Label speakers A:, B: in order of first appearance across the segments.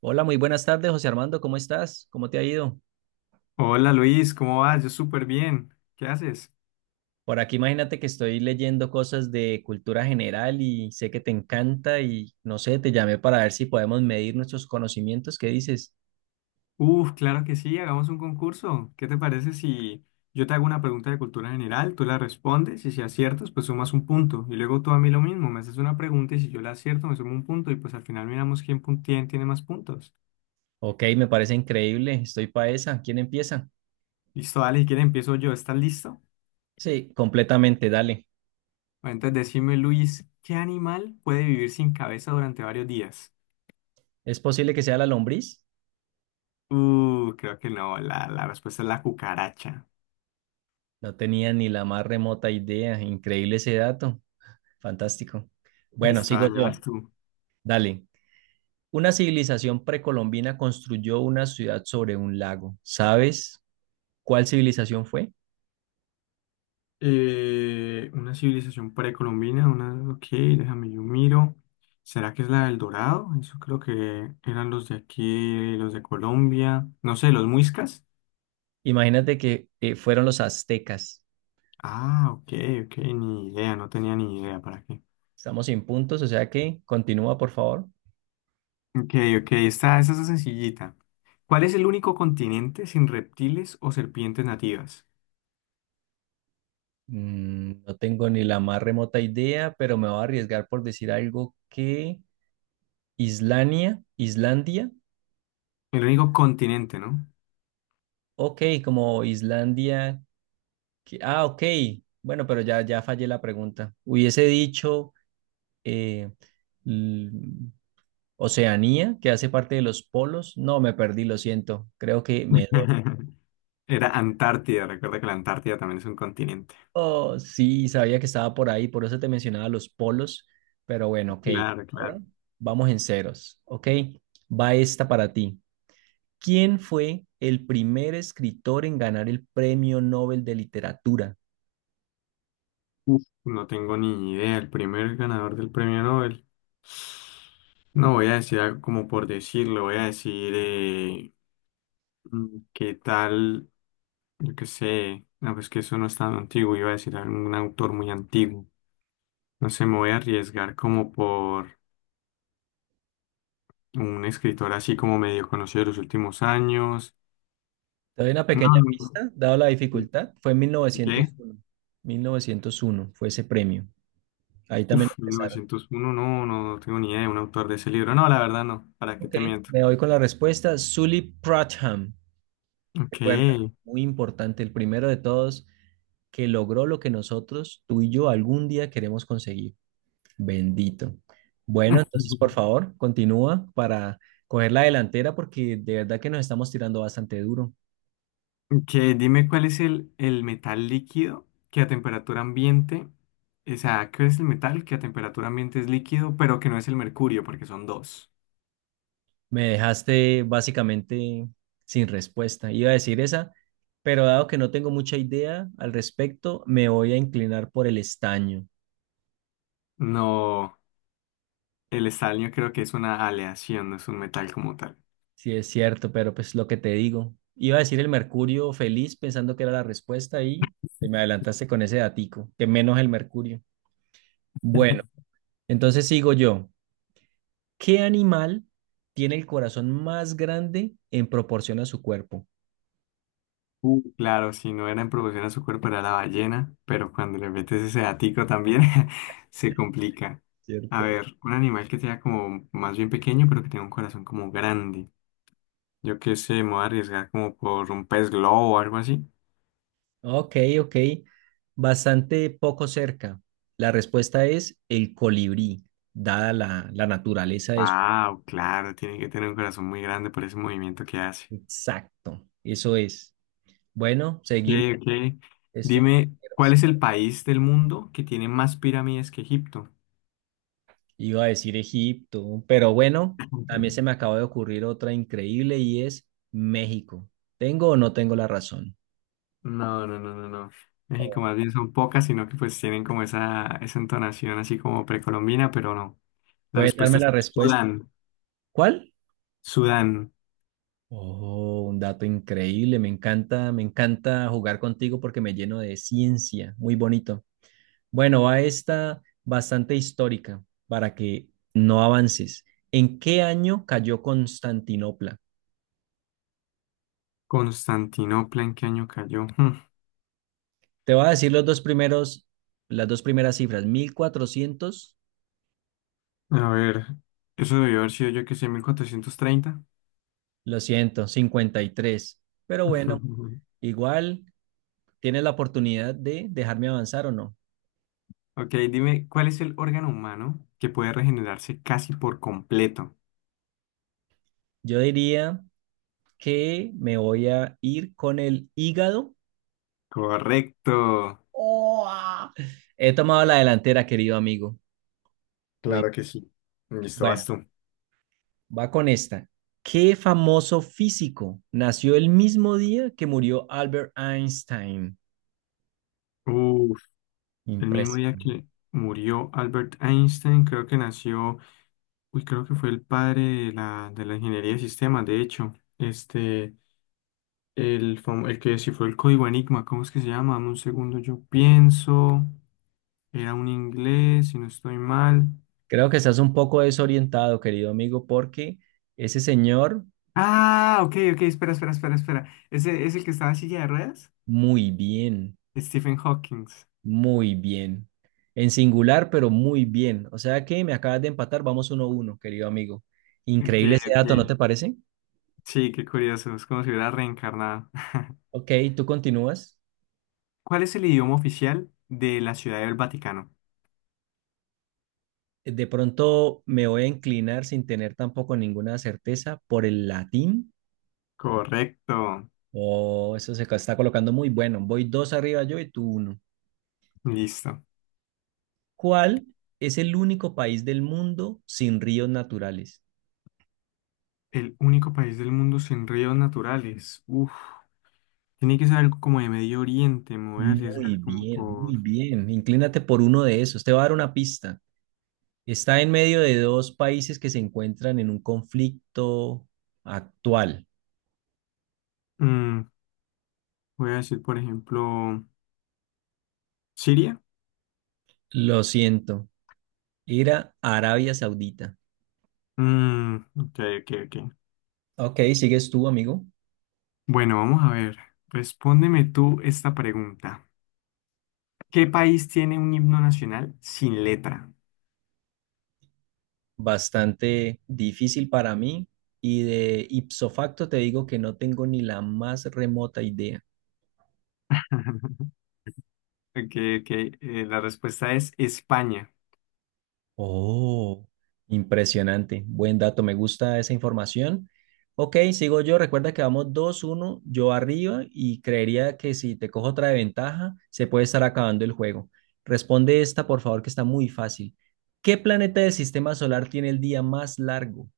A: Hola, muy buenas tardes, José Armando, ¿cómo estás? ¿Cómo te ha ido?
B: Hola Luis, ¿cómo vas? Yo súper bien. ¿Qué haces?
A: Por aquí imagínate que estoy leyendo cosas de cultura general y sé que te encanta y no sé, te llamé para ver si podemos medir nuestros conocimientos. ¿Qué dices?
B: Uf, claro que sí, hagamos un concurso. ¿Qué te parece si yo te hago una pregunta de cultura general, tú la respondes y si aciertas, pues sumas un punto? Y luego tú a mí lo mismo, me haces una pregunta y si yo la acierto, me sumo un punto y pues al final miramos quién, quién tiene más puntos.
A: Ok, me parece increíble, estoy pa' esa. ¿Quién empieza?
B: Listo, dale, si quieres empiezo yo, ¿estás listo?
A: Sí, completamente, dale.
B: Bueno, entonces decime Luis, ¿qué animal puede vivir sin cabeza durante varios días?
A: ¿Es posible que sea la lombriz?
B: Creo que no, la respuesta es la cucaracha.
A: No tenía ni la más remota idea. Increíble ese dato. Fantástico. Bueno,
B: Listo,
A: sigo
B: dale,
A: yo.
B: vas tú.
A: Dale. Una civilización precolombina construyó una ciudad sobre un lago, ¿sabes cuál civilización fue?
B: Una civilización precolombina, ok, déjame yo miro. ¿Será que es la del Dorado? Eso creo que eran los de aquí, los de Colombia. No sé, los muiscas.
A: Imagínate que fueron los aztecas.
B: Ah, ok, ok, ni idea, no tenía ni idea para qué.
A: Estamos sin puntos, o sea que continúa, por favor.
B: Ok, ok, esta es sencillita. ¿Cuál es el único continente sin reptiles o serpientes nativas?
A: Mm, no tengo ni la más remota idea, pero me voy a arriesgar por decir algo que Islania, Islandia.
B: El único continente, ¿no?
A: Ok, como Islandia. Ah, ok. Bueno, pero ya, ya fallé la pregunta. Hubiese dicho eh, l- Oceanía, que hace parte de los polos. No, me perdí, lo siento. Creo que me...
B: Era Antártida, recuerda que la Antártida también es un continente.
A: Oh, sí, sabía que estaba por ahí, por eso te mencionaba los polos, pero bueno, ok.
B: Claro,
A: Ahora
B: claro.
A: vamos en ceros, ok. Va esta para ti. ¿Quién fue el primer escritor en ganar el Premio Nobel de Literatura?
B: Uf, no tengo ni idea. El primer ganador del premio Nobel. No voy a decir algo como por decirlo. Voy a decir qué tal, yo qué sé. No, pues que eso no es tan antiguo. Iba a decir algún autor muy antiguo. No sé, me voy a arriesgar como por un escritor así como medio conocido de los últimos años.
A: Te doy una
B: No,
A: pequeña
B: no,
A: pista, dado la
B: no.
A: dificultad, fue en
B: ¿Qué?
A: 1901. 1901 fue ese premio. Ahí también
B: Uf,
A: empezaron.
B: 1901, no, no, no tengo ni idea de un autor de ese libro. No, la verdad no. ¿Para qué
A: Ok,
B: te miento?
A: me voy con la respuesta. Sully Pratcham.
B: Ok.
A: Recuerda, muy importante, el primero de todos que logró lo que nosotros, tú y yo, algún día queremos conseguir. Bendito. Bueno, entonces, por favor, continúa para coger la delantera porque de verdad que nos estamos tirando bastante duro.
B: Que dime cuál es el metal líquido que a temperatura ambiente, o sea, ¿qué es el metal que a temperatura ambiente es líquido, pero que no es el mercurio, porque son dos?
A: Me dejaste básicamente sin respuesta. Iba a decir esa, pero dado que no tengo mucha idea al respecto, me voy a inclinar por el estaño.
B: No, el estaño creo que es una aleación, no es un metal como tal.
A: Sí, es cierto, pero pues lo que te digo. Iba a decir el mercurio feliz pensando que era la respuesta y te me adelantaste con ese datico, que menos el mercurio. Bueno, entonces sigo yo. ¿Qué animal tiene el corazón más grande en proporción a su cuerpo?
B: Claro, si no era en proporción a su cuerpo era la ballena, pero cuando le metes ese datico también se complica. A
A: ¿Cierto?
B: ver, un animal que sea como más bien pequeño, pero que tenga un corazón como grande. Yo qué sé, me voy a arriesgar como por un pez globo o algo así.
A: Ok, ok. Bastante poco cerca. La respuesta es el colibrí, dada la, la naturaleza de su...
B: Wow, claro, tiene que tener un corazón muy grande por ese movimiento que hace.
A: Exacto, eso es. Bueno,
B: Ok,
A: seguimos.
B: ok.
A: Esto es...
B: Dime, ¿cuál es el país del mundo que tiene más pirámides que Egipto?
A: Iba a decir Egipto, pero bueno, también se me acaba de ocurrir otra increíble y es México. ¿Tengo o no tengo la razón?
B: No, no, no, no, no. México
A: Oh.
B: más bien son pocas, sino que pues tienen como esa, entonación así como precolombina, pero no. La
A: ¿Puede darme
B: respuesta
A: la
B: es
A: respuesta?
B: Sudán.
A: ¿Cuál?
B: Sudán.
A: Oh, un dato increíble. Me encanta jugar contigo porque me lleno de ciencia. Muy bonito. Bueno, va esta bastante histórica para que no avances. ¿En qué año cayó Constantinopla?
B: Constantinopla, ¿en qué año cayó?
A: Te voy a decir los dos primeros, las dos primeras cifras. Mil cuatrocientos.
B: A ver, eso debió haber sido yo que sé, 1430.
A: Lo siento, 53. Pero bueno, igual tienes la oportunidad de dejarme avanzar o no.
B: Ok, dime, ¿cuál es el órgano humano que puede regenerarse casi por completo?
A: Yo diría que me voy a ir con el hígado.
B: Correcto.
A: Oh, ah. He tomado la delantera, querido amigo. Muy
B: Claro que sí. Listo, vas
A: bueno,
B: tú.
A: va con esta. ¿Qué famoso físico nació el mismo día que murió Albert Einstein?
B: Uf, el mismo
A: Impresionante.
B: día que murió Albert Einstein, creo que nació, uy, creo que fue el padre de la ingeniería de sistemas, de hecho. Este, el que descifró el código Enigma, ¿cómo es que se llama? Dame un segundo, yo pienso. Era un inglés, si no estoy mal.
A: Creo que estás un poco desorientado, querido amigo, porque ese señor,
B: Ah, ok, ok, espera, espera, espera, espera. ¿Ese es el que estaba en silla de ruedas?
A: muy bien,
B: Stephen Hawking.
A: muy bien. En singular, pero muy bien. O sea que me acabas de empatar, vamos uno a uno, querido amigo.
B: Que,
A: Increíble ese
B: que-
A: dato, ¿no te parece?
B: sí, qué curioso. Es como si hubiera reencarnado.
A: Ok, tú continúas.
B: ¿Cuál es el idioma oficial de la Ciudad del Vaticano?
A: De pronto me voy a inclinar sin tener tampoco ninguna certeza por el latín.
B: Correcto.
A: Oh, eso se está colocando muy bueno. Voy dos arriba yo y tú uno.
B: Listo.
A: ¿Cuál es el único país del mundo sin ríos naturales?
B: El único país del mundo sin ríos naturales. Uf. Tiene que ser algo como de Medio Oriente. Me voy a
A: Muy
B: arriesgar como
A: bien, muy
B: por...
A: bien. Inclínate por uno de esos. Te voy a dar una pista. Está en medio de dos países que se encuentran en un conflicto actual.
B: mm, voy a decir, por ejemplo, Siria.
A: Lo siento. Era Arabia Saudita.
B: Mm, ok, ok, ok.
A: Ok, sigues tú, amigo.
B: Bueno, vamos a ver. Respóndeme tú esta pregunta. ¿Qué país tiene un himno nacional sin letra?
A: Bastante difícil para mí y de ipso facto te digo que no tengo ni la más remota idea.
B: Ok, ok. La respuesta es España.
A: Oh, impresionante, buen dato, me gusta esa información. Ok, sigo yo, recuerda que vamos dos uno, yo arriba y creería que si te cojo otra de ventaja, se puede estar acabando el juego. Responde esta, por favor, que está muy fácil. ¿Qué planeta del sistema solar tiene el día más largo?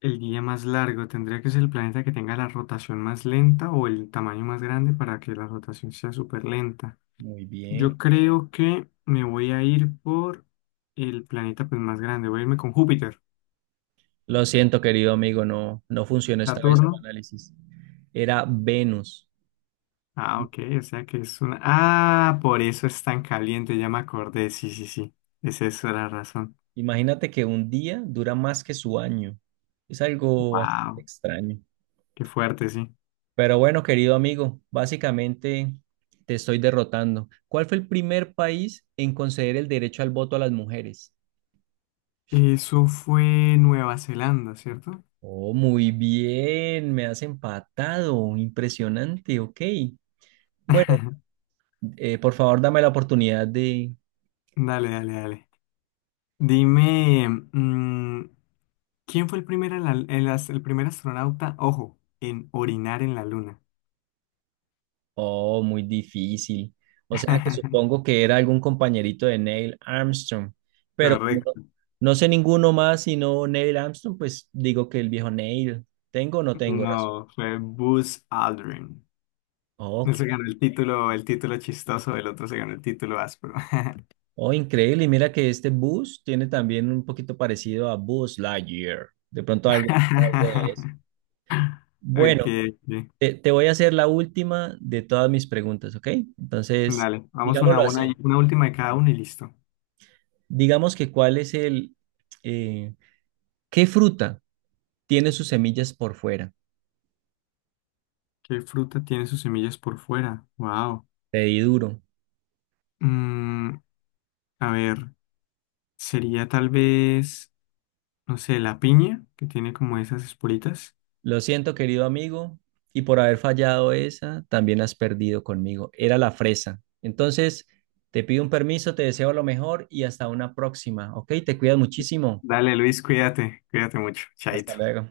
B: El día más largo tendría que ser el planeta que tenga la rotación más lenta o el tamaño más grande para que la rotación sea súper lenta.
A: Muy bien.
B: Yo creo que me voy a ir por el planeta pues, más grande. Voy a irme con Júpiter.
A: Lo siento, querido amigo, no, no funcionó esta vez
B: Saturno.
A: tu análisis. Era Venus.
B: Ah, ok. O sea que es una... Ah, por eso es tan caliente. Ya me acordé. Sí, sí, sí. Esa es la razón.
A: Imagínate que un día dura más que su año. Es algo bastante
B: Wow.
A: extraño.
B: Qué fuerte, sí.
A: Pero bueno, querido amigo, básicamente te estoy derrotando. ¿Cuál fue el primer país en conceder el derecho al voto a las mujeres?
B: Eso fue Nueva Zelanda, ¿cierto?
A: Oh, muy bien, me has empatado. Impresionante, ok. Bueno, por favor, dame la oportunidad de...
B: Dale, dale, dale. Dime, ¿quién fue el primer, en la- el as- el primer astronauta, ojo, en orinar en la luna?
A: Oh, muy difícil. O sea que supongo que era algún compañerito de Neil Armstrong, pero como no,
B: Correcto.
A: no sé ninguno más sino Neil Armstrong, pues digo que el viejo Neil. ¿Tengo o no tengo razón?
B: No, fue Buzz Aldrin. Él
A: Ok.
B: se ganó el título chistoso, el otro se ganó el título áspero.
A: Oh, increíble. Y mira que este bus tiene también un poquito parecido a Buzz Lightyear. De pronto algo, algo de eso.
B: Ok,
A: Bueno,
B: ok.
A: te voy a hacer la última de todas mis preguntas, ¿ok? Entonces,
B: Dale, vamos una a
A: digámoslo
B: una,
A: así.
B: y una última de cada uno y listo.
A: Digamos que cuál es el... eh, ¿qué fruta tiene sus semillas por fuera?
B: ¿Qué fruta tiene sus semillas por fuera? Wow.
A: Te di duro.
B: Mm, a ver, sería tal vez. No sé, la piña, que tiene como esas esporitas.
A: Lo siento, querido amigo, y por haber fallado esa, también has perdido conmigo. Era la fresa. Entonces, te pido un permiso, te deseo lo mejor y hasta una próxima, ¿ok? Te cuidas muchísimo.
B: Dale, Luis, cuídate, cuídate mucho, chaito.
A: Hasta luego.